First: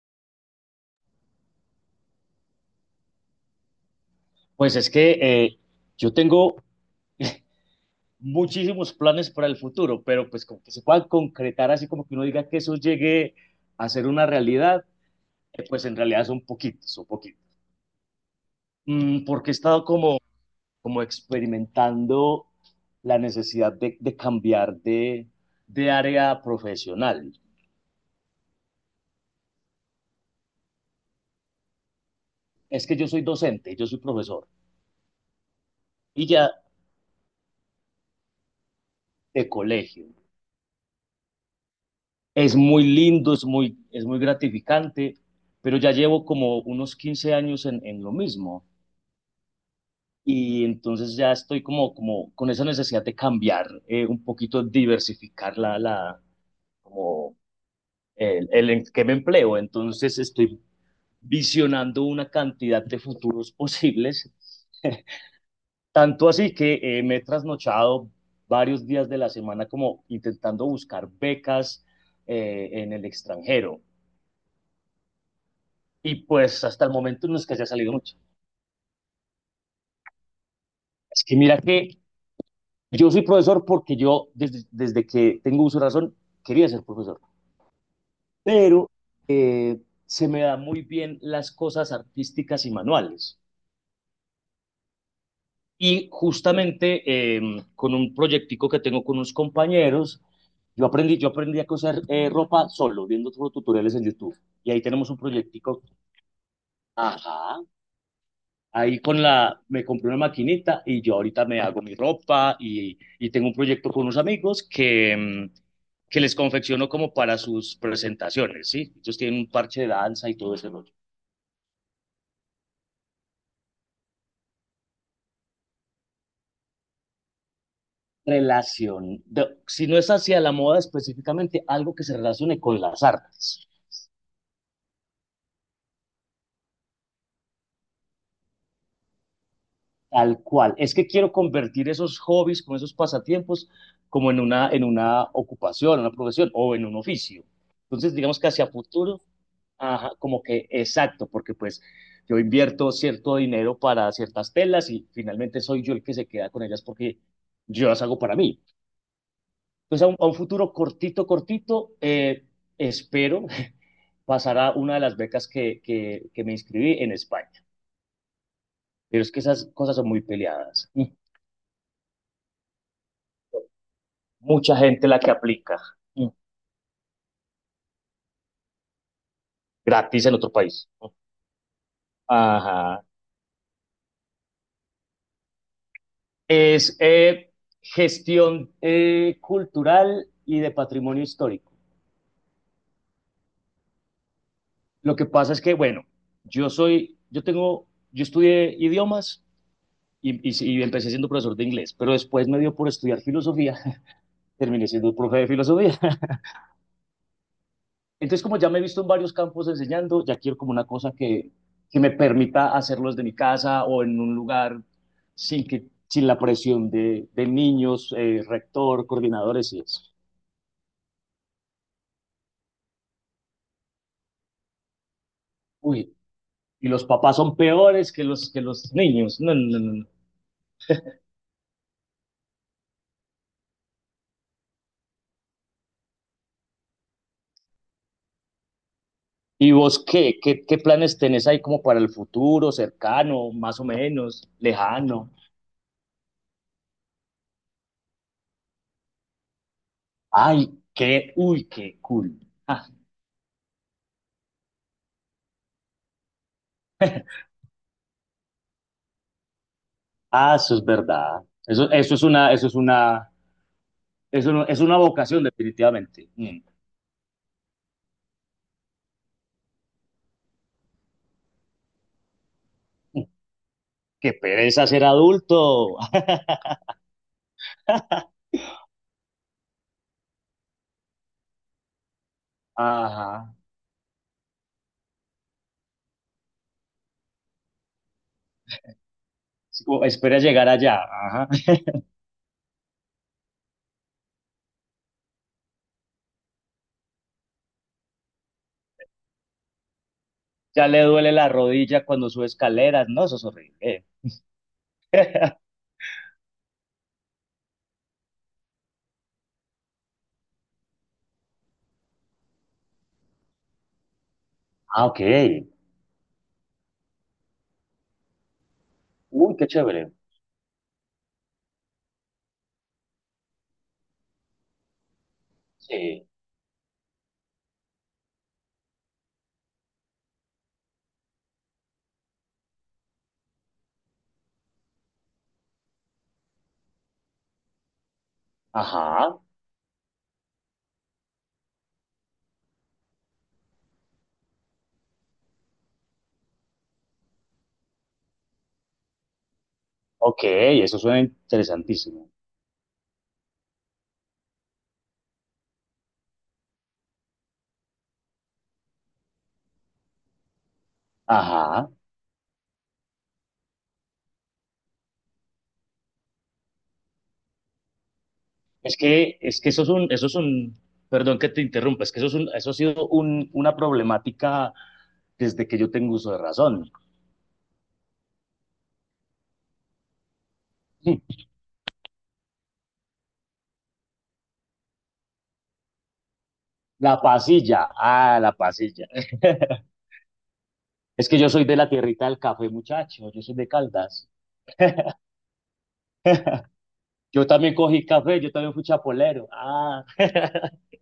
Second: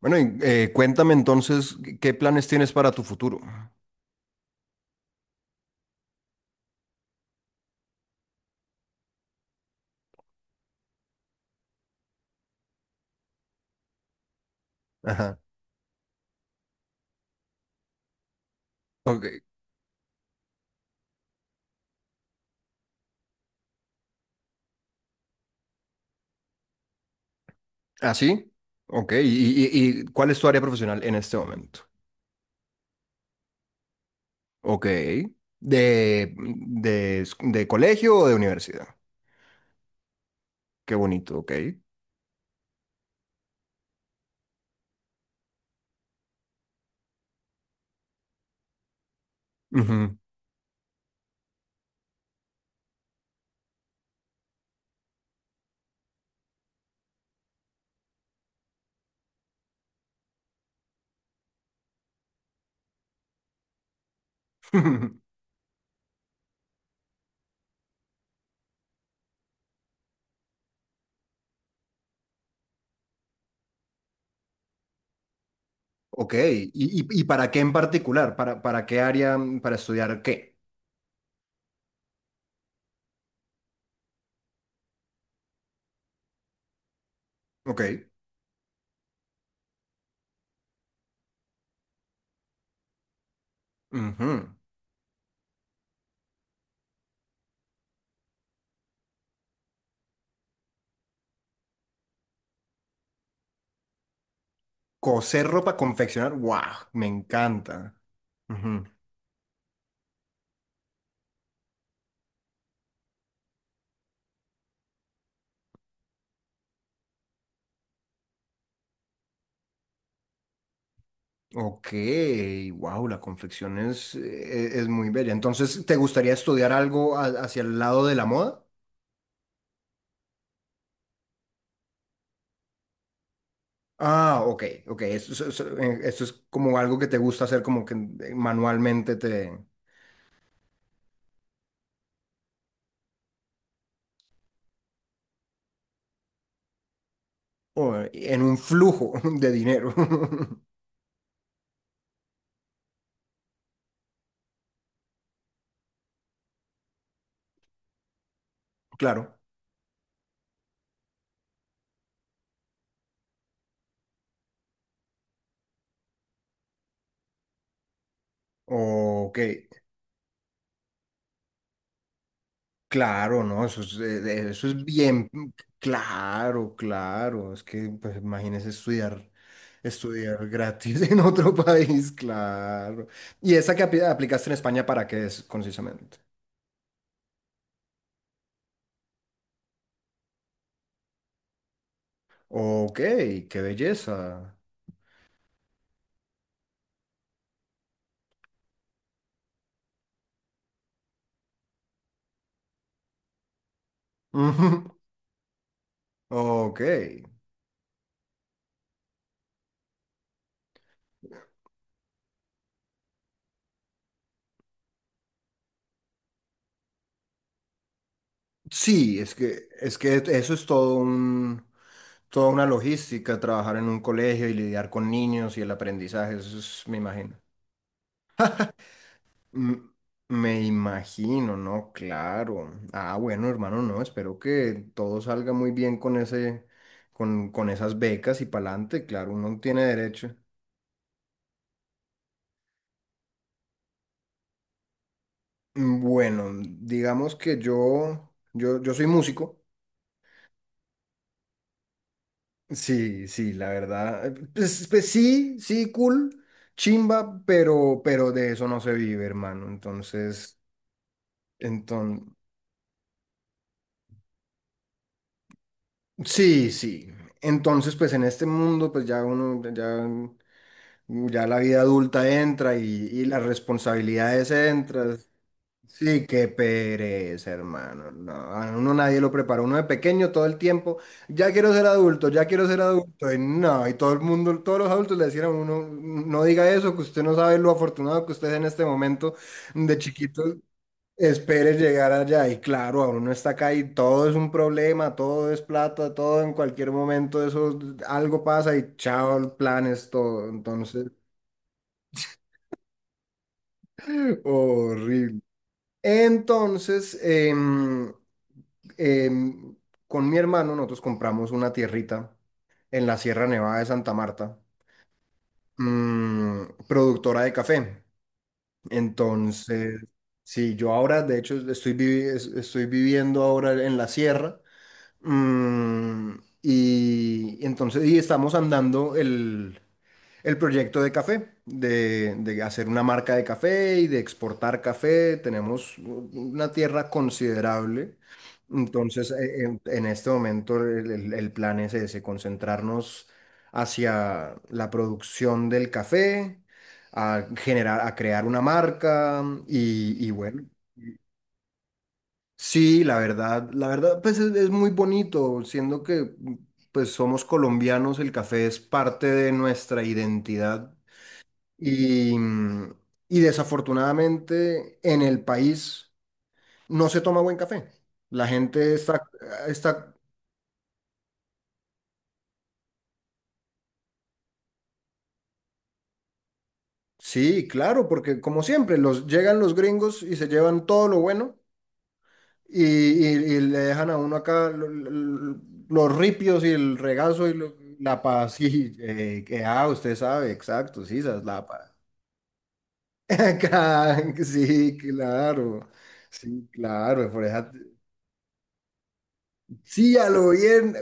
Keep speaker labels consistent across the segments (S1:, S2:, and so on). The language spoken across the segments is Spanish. S1: Bueno, y, cuéntame entonces qué planes tienes para tu futuro.
S2: Pues es que yo tengo muchísimos planes para el futuro, pero pues como que se puedan concretar, así como que uno diga que eso llegue a ser una realidad,
S1: Ajá.
S2: pues en realidad son poquitos, son poquitos.
S1: Ok.
S2: Porque he estado como, como experimentando la necesidad de cambiar de área profesional.
S1: ¿Ah, sí? Ok. ¿Y cuál es tu área profesional en este momento?
S2: Es que yo soy docente, yo soy profesor
S1: Ok.
S2: y
S1: ¿De,
S2: ya
S1: de, de colegio o de universidad?
S2: de colegio.
S1: Qué bonito, ok.
S2: Es muy lindo, es muy gratificante, pero ya llevo como unos 15 años en lo mismo.
S1: Ujú.
S2: Y entonces ya estoy como, como con esa necesidad de cambiar, un poquito diversificar como el en que me empleo. Entonces estoy visionando una cantidad de futuros posibles, tanto así que me he trasnochado varios días de la semana como intentando buscar becas en el extranjero. Y
S1: Ok.
S2: pues
S1: ¿Y,
S2: hasta el
S1: y- y
S2: momento no es
S1: para
S2: que
S1: qué
S2: haya
S1: en
S2: salido mucho.
S1: particular? ¿Para qué área? ¿Para estudiar qué?
S2: Es que mira que yo soy profesor porque yo desde que tengo uso de razón quería ser profesor.
S1: Ok.
S2: Pero eh, se me da muy bien las cosas artísticas y manuales.
S1: Ujú.
S2: Y justamente eh, con un proyectico que tengo con unos compañeros, yo aprendí a coser ropa solo, viendo tutoriales en YouTube. Y ahí tenemos un
S1: Coser ropa,
S2: proyectico.
S1: confeccionar. ¡Wow! Me
S2: Ajá.
S1: encanta.
S2: Ahí con la, me compré una maquinita y yo ahorita me hago mi ropa, y tengo un proyecto con unos amigos que les confecciono como para sus presentaciones, ¿sí? Ellos tienen un parche de danza y todo ese rollo.
S1: Ok, wow, la confección es muy bella. Entonces, ¿te gustaría estudiar algo hacia el lado de la moda?
S2: Relación, de- si no es hacia la moda específicamente, algo que se relacione con las artes,
S1: Ah, ok, ok. Esto es como algo que te gusta hacer, como que manualmente te...
S2: tal cual. Es que quiero convertir esos hobbies, como esos pasatiempos, como en en una ocupación, una profesión o en un oficio.
S1: O
S2: Entonces, digamos
S1: en
S2: que
S1: un
S2: hacia
S1: flujo
S2: futuro,
S1: de dinero.
S2: ajá, como que exacto, porque pues yo invierto cierto dinero para ciertas telas y finalmente soy yo el que se queda con ellas porque yo las hago para mí.
S1: Claro.
S2: Entonces, a un futuro cortito, cortito, espero pasar a una de las becas que me inscribí en España. Pero es
S1: Ok.
S2: que esas cosas son muy peleadas. Mm.
S1: Claro, no, eso es, eh, eso
S2: Mucha
S1: es
S2: gente la
S1: bien,
S2: que aplica. Mm.
S1: claro, claro, es que pues imagínese estudiar,
S2: Gratis en
S1: estudiar
S2: otro país.
S1: gratis
S2: Mm.
S1: en otro país,
S2: Ajá.
S1: claro. ¿Y esa que aplicaste en España para qué es concisamente?
S2: Es gestión cultural y de patrimonio histórico.
S1: Ok, qué belleza.
S2: Lo que pasa es que, bueno, yo tengo, yo estudié idiomas, y empecé siendo profesor de inglés, pero después me dio por estudiar filosofía, terminé
S1: Ujú,
S2: siendo profe de filosofía.
S1: ok.
S2: Entonces, como ya me he visto en varios campos enseñando, ya quiero como una cosa que me permita hacerlo desde mi casa o en un lugar sin que, sin la presión de niños, rector,
S1: Sí, es que,
S2: coordinadores y
S1: es
S2: eso.
S1: que eso es toda una logística, trabajar en un colegio y lidiar con niños y el
S2: Uy,
S1: aprendizaje, eso es,
S2: y
S1: me
S2: los papás
S1: imagino.
S2: son peores que que los niños. No, no, no.
S1: M-
S2: No. No.
S1: Me imagino, ¿no? Claro. Ah, bueno, hermano, no, espero que todo salga muy bien con esas becas y pa'lante, claro, uno
S2: ¿Y
S1: tiene
S2: vos
S1: derecho.
S2: qué? ¿Qué? ¿Qué planes tenés ahí como para el futuro, cercano, más o menos, lejano?
S1: Bueno, digamos que yo soy músico.
S2: Ay, qué, uy, qué cool. Ah,
S1: Sí, sí, la verdad. Pues sí, sí, cool, chimba, pero de eso no se vive, hermano.
S2: ah,
S1: Entonces,
S2: eso es verdad.
S1: entonces,
S2: Eso es una… Es, una, es una vocación, definitivamente. Mm.
S1: sí, sí. Entonces, pues en este mundo, pues ya uno, ya. Ya la vida adulta entra y las
S2: Qué
S1: responsabilidades
S2: pereza ser
S1: entran.
S2: adulto.
S1: Sí, qué pereza, hermano. No, a uno nadie lo prepara. Uno de pequeño todo el tiempo, ya quiero ser adulto, ya quiero ser adulto. Y
S2: Ajá.
S1: no, y todo el mundo, todos los adultos le decían a uno, no diga eso, que usted no sabe lo afortunado que usted es en este momento
S2: Es
S1: de
S2: como, espera
S1: chiquito.
S2: llegar allá. Ajá.
S1: Espere llegar allá. Y claro, a uno está acá y todo es un problema, todo es plata, todo en cualquier momento, eso algo pasa y chao, planes, todo.
S2: Ya le
S1: Entonces.
S2: duele la rodilla cuando sube escaleras. No, eso es horrible.
S1: Horrible. Entonces, em, con mi hermano nosotros compramos una tierrita en la Sierra Nevada de Santa Marta,
S2: Ah, ok.
S1: mm, productora de café.
S2: Uy, qué
S1: Entonces,
S2: chévere.
S1: sí, yo ahora, de hecho, estoy viviendo ahora en la sierra,
S2: Sí.
S1: mm, y entonces estamos andando el proyecto de café, de hacer una marca de café y de exportar café. Tenemos una tierra considerable.
S2: Ajá.
S1: Entonces, en este momento el plan es ese, concentrarnos hacia la producción del café, a generar, a crear una marca y
S2: Ok,
S1: bueno.
S2: eso suena interesantísimo.
S1: Sí, la verdad, pues es muy bonito, siendo que pues somos colombianos, el café es parte de nuestra identidad
S2: Ajá.
S1: y, mm, y desafortunadamente en el país no se toma buen café. La gente
S2: Es que
S1: está,
S2: eso es un, perdón que te interrumpa, es que eso es un, eso ha sido una problemática desde que yo tengo uso de razón.
S1: sí, claro, porque como siempre, llegan los gringos y se llevan todo lo bueno y le dejan a uno acá los ripios y el
S2: La
S1: regazo y
S2: pasilla,
S1: la
S2: ah, la
S1: paz. Sí,
S2: pasilla.
S1: ah, usted sabe, exacto, sí,
S2: Es que
S1: esa es
S2: yo soy
S1: la
S2: de la
S1: paz.
S2: tierrita del café, muchacho. Yo soy de
S1: Acá,
S2: Caldas.
S1: sí, claro. Sí, claro, por
S2: Yo
S1: eso.
S2: también cogí café, yo también fui chapolero. Ah,
S1: Sí, a lo bien.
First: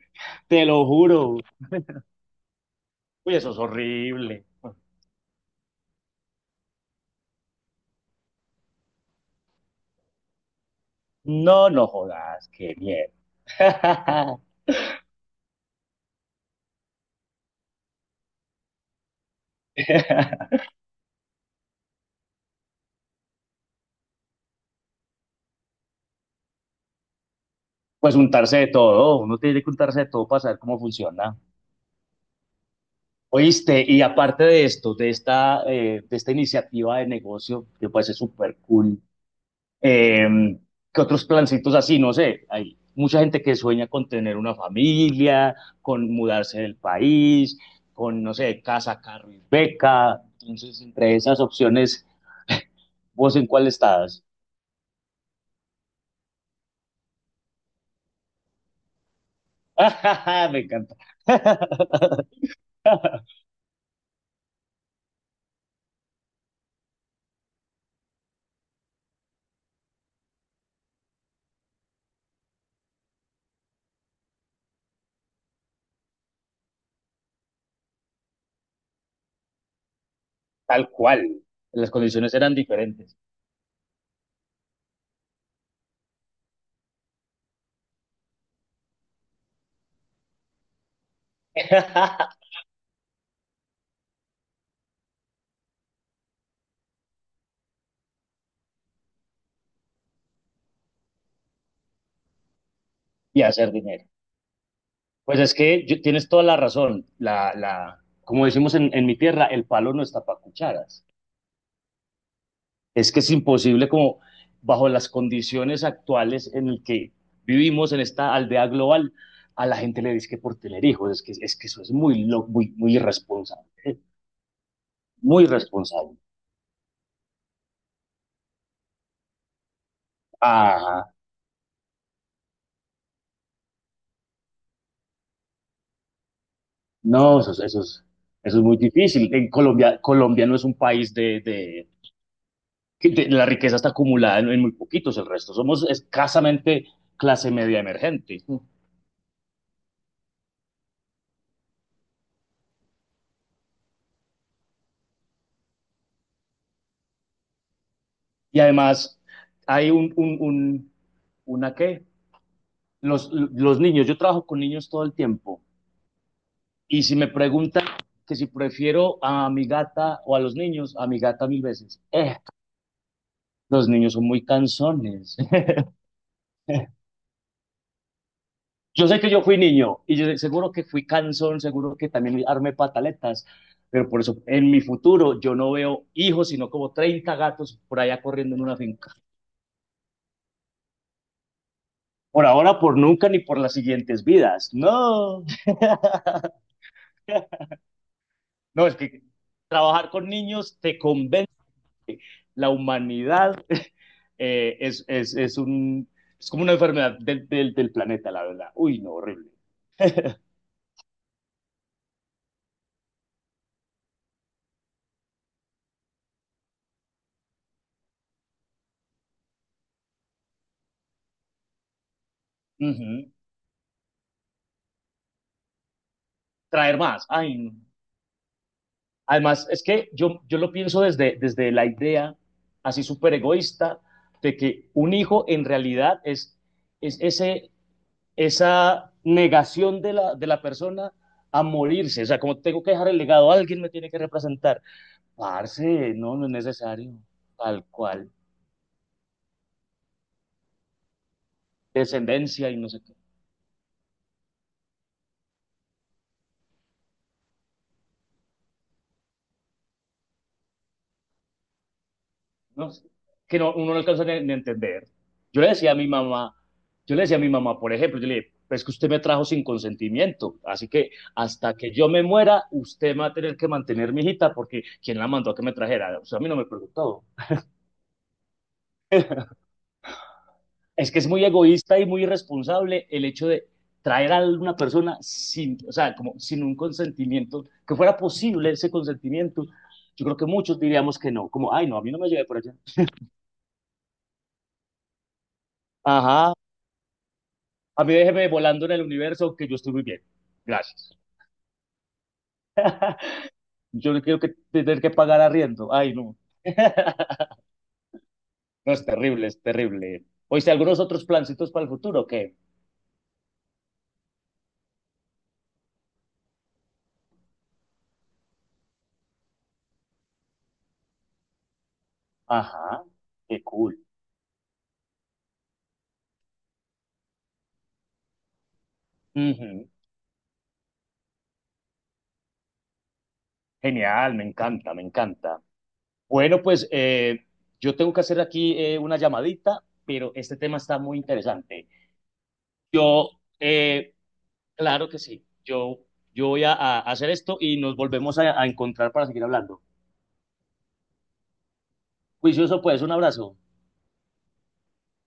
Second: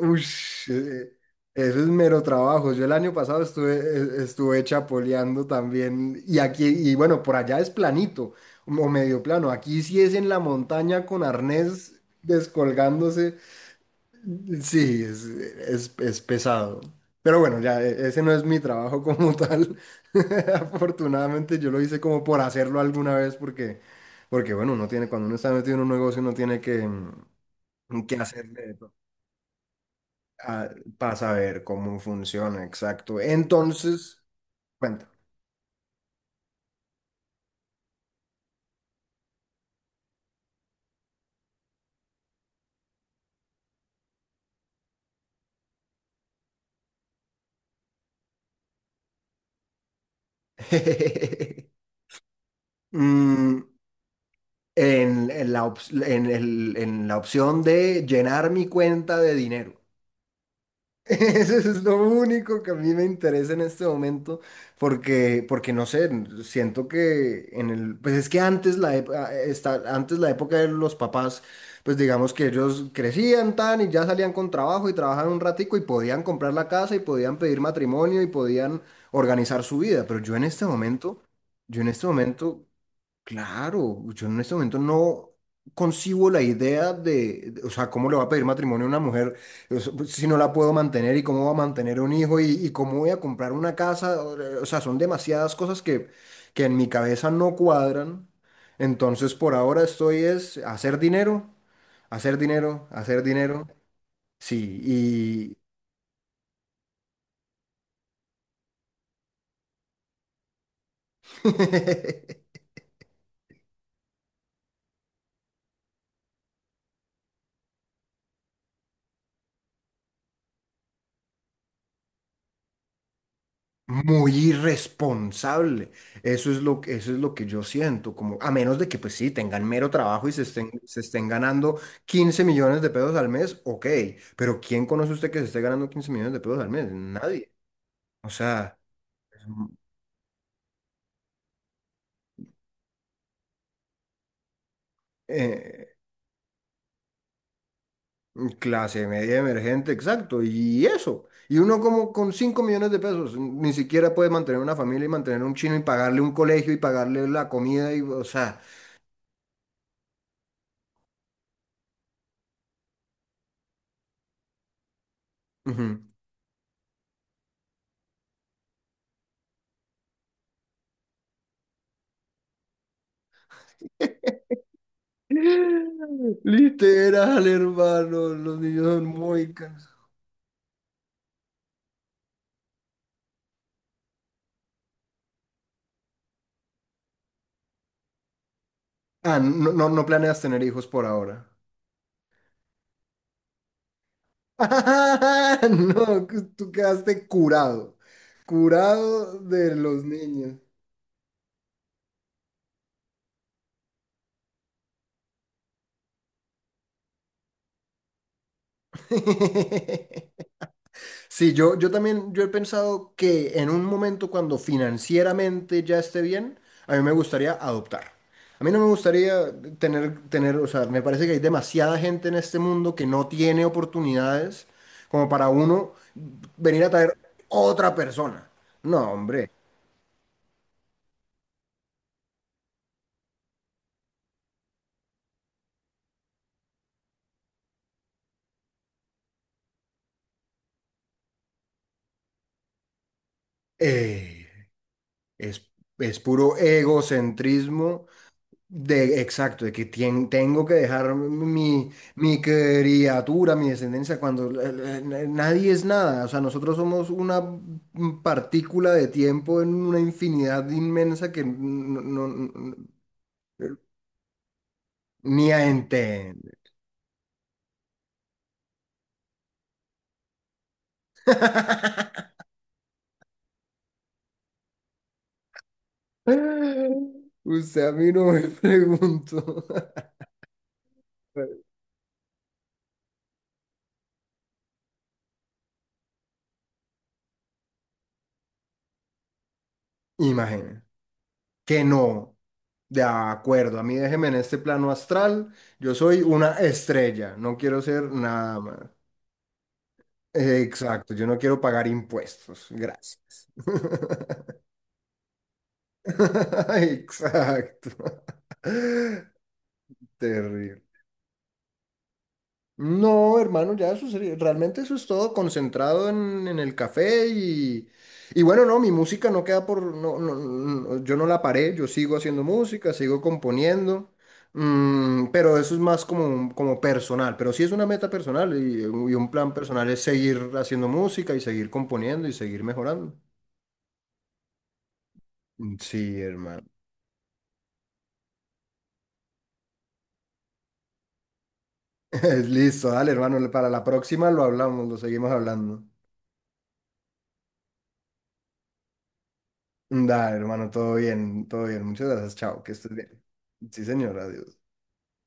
S2: te
S1: Ush,
S2: lo juro.
S1: eso es mero trabajo. Yo el año
S2: Uy,
S1: pasado
S2: eso es
S1: estuve, eh,
S2: horrible.
S1: estuve chapoleando también. Y aquí, y bueno, por allá es planito o medio plano. Aquí sí es en la montaña con
S2: No, no
S1: arnés
S2: jodas, qué mierda.
S1: descolgándose. Sí, es pesado. Pero bueno, ya ese no es mi trabajo como tal. Afortunadamente yo lo hice como por hacerlo alguna vez porque, bueno, uno tiene, cuando uno está metido en un negocio, uno tiene que, mm,
S2: Pues
S1: que
S2: untarse de
S1: hacerle.
S2: todo, uno tiene que untarse de todo para saber
S1: Ah,
S2: cómo
S1: para
S2: funciona.
S1: saber cómo funciona, exacto.
S2: Oíste, y
S1: Entonces,
S2: aparte de esto,
S1: cuenta.
S2: de esta iniciativa de negocio, que puede ser súper cool, eh, que otros plancitos así, no sé, hay mucha gente que sueña con tener una familia, con mudarse del país, con, no sé, casa, carro y beca. Entonces, entre esas opciones, ¿vos en
S1: Mm,
S2: cuál estás?
S1: en la, ops- en el- en la opción de llenar mi cuenta de dinero.
S2: Me encanta.
S1: Eso es lo único que a mí me interesa en este momento, porque, no sé, siento que pues es que antes la, ep- a- esta- antes la época de los papás, pues digamos que ellos crecían tan y ya salían con trabajo y trabajaban un ratico y podían comprar la casa y podían pedir matrimonio y podían organizar su vida, pero yo en este
S2: Tal
S1: momento,
S2: cual.
S1: yo en
S2: Las
S1: este
S2: condiciones eran
S1: momento
S2: diferentes.
S1: Claro, yo en este momento no concibo la idea o sea, cómo le va a pedir matrimonio a una mujer, o sea, pues, si no la puedo mantener y cómo va a mantener un hijo y cómo voy a comprar una casa. O sea, son demasiadas cosas que, en mi cabeza no cuadran. Entonces, por ahora estoy es hacer dinero, hacer dinero, hacer
S2: Y
S1: dinero.
S2: hacer dinero.
S1: Sí,
S2: Pues es que yo- tienes toda la razón. La, como decimos en mi tierra, el palo no está para cucharas. Es que es imposible como bajo las condiciones actuales en el que vivimos en esta aldea global, a la gente le dice que por tener hijos, es que eso es muy, muy, muy irresponsable,
S1: muy
S2: muy
S1: irresponsable.
S2: irresponsable.
S1: Eso es lo que yo siento, como a menos de que pues sí, tengan mero trabajo y se estén, se
S2: Ajá,
S1: estén ganando 15 millones de pesos al mes, ok, pero ¿quién conoce usted que se esté ganando 15 millones de pesos al mes?
S2: no,
S1: Nadie. O
S2: eso es
S1: sea,
S2: muy difícil. En Colombia, Colombia no es un país que de la riqueza está acumulada en muy poquitos, el resto somos
S1: eh,
S2: escasamente clase media emergente.
S1: clase media emergente, exacto, y eso. Y uno como con 5 millones de pesos, ni siquiera puede mantener una familia y mantener un chino y pagarle un colegio y pagarle la comida y, o
S2: Y
S1: sea,
S2: además hay un una qué, los niños, yo trabajo con niños todo el tiempo,
S1: ujú.
S2: y si me preguntan que si prefiero a mi gata o a los niños, a mi gata mil veces. Los niños son muy cansones.
S1: Literal, hermano. Los niños son
S2: Yo sé que yo
S1: muy
S2: fui
S1: cansados.
S2: niño y yo seguro que fui cansón, seguro que también armé pataletas, pero por eso en mi futuro yo no veo hijos, sino como 30 gatos por allá corriendo en una finca.
S1: Ah, no, no, no planeas tener hijos por ahora.
S2: Por ahora, por nunca, ni por las siguientes vidas. No.
S1: No, que tú quedaste curado.
S2: No, es que
S1: Curado de los
S2: trabajar con
S1: niños.
S2: niños te convence. La humanidad eh, es, es, es, un, es como una enfermedad del planeta, la verdad. Uy, no, horrible.
S1: Sí, yo también, yo he pensado que en un momento cuando financieramente ya esté bien, a mí me gustaría adoptar. A mí no me gustaría tener, o sea, me parece que hay demasiada gente en este
S2: Uh
S1: mundo que no
S2: -huh.
S1: tiene oportunidades como para uno venir a
S2: Traer
S1: traer
S2: más. Ay, no.
S1: otra persona. No, hombre,
S2: Además, es que yo lo pienso desde la idea así súper egoísta de que un hijo en realidad es esa negación de la persona a morirse. O sea, como tengo que dejar el legado, alguien me tiene que
S1: eh,
S2: representar.
S1: es,
S2: Parce,
S1: es
S2: no, no es
S1: puro
S2: necesario. Tal
S1: egocentrismo.
S2: cual.
S1: De, exacto, de que tengo que dejar mi
S2: Descendencia y no sé,
S1: criatura, mi descendencia, cuando nadie es nada. O sea, nosotros somos una partícula de tiempo en una infinidad inmensa que
S2: no sé, que no, uno no alcanza ni, ni a entender.
S1: ni a
S2: Yo le decía a mi
S1: entender.
S2: mamá, yo le decía a mi mamá, por ejemplo, yo le dije: "Pues es que usted me trajo sin consentimiento, así que hasta que yo me muera, usted va a tener que mantener mi hijita porque quién la mandó a que me trajera, o sea, a mí no me preguntó".
S1: Usted a mí no me preguntó.
S2: Es que es muy egoísta y muy irresponsable el hecho de traer a una persona sin, o sea, como sin un consentimiento, que fuera posible ese consentimiento. Yo creo que muchos
S1: Imagínense
S2: diríamos que no, como,
S1: que
S2: ay, no, a mí no me
S1: no.
S2: llevé por allá.
S1: De acuerdo, a mí déjeme en este plano astral. Yo soy
S2: Ajá.
S1: una estrella, no quiero ser
S2: A mí déjeme
S1: nada más.
S2: volando en el universo que yo estoy muy bien.
S1: Exacto,
S2: Gracias.
S1: yo no quiero pagar impuestos, gracias.
S2: Yo no quiero que tener que pagar arriendo. Ay, no.
S1: Exacto.
S2: No, es terrible, es terrible. Oíste,
S1: Terrible.
S2: ¿algunos otros plancitos para el futuro? ¿Qué?
S1: No, hermano, ya eso sería, realmente eso es todo concentrado en el café y bueno, no, mi música no queda no, no, no, yo no la paré, yo sigo haciendo música,
S2: Ajá,
S1: sigo
S2: qué cool.
S1: componiendo, pero eso es más como, como personal, pero sí es una meta personal y un plan
S2: Ujú.
S1: personal es seguir haciendo música y seguir componiendo y seguir mejorando.
S2: Genial, me encanta, me encanta.
S1: Mm, sí,
S2: Bueno,
S1: hermano.
S2: pues yo tengo que hacer aquí una llamadita, pero este tema está muy interesante.
S1: Listo, dale,
S2: Yo,
S1: hermano. Para la próxima lo hablamos, lo
S2: claro que
S1: seguimos
S2: sí,
S1: hablando.
S2: yo voy a hacer esto y nos volvemos a encontrar para seguir hablando.
S1: Dale, hermano, todo bien, todo bien. Muchas gracias, chao, que
S2: Juicioso,
S1: estés
S2: pues, un
S1: bien.
S2: abrazo.
S1: Sí, señor, adiós.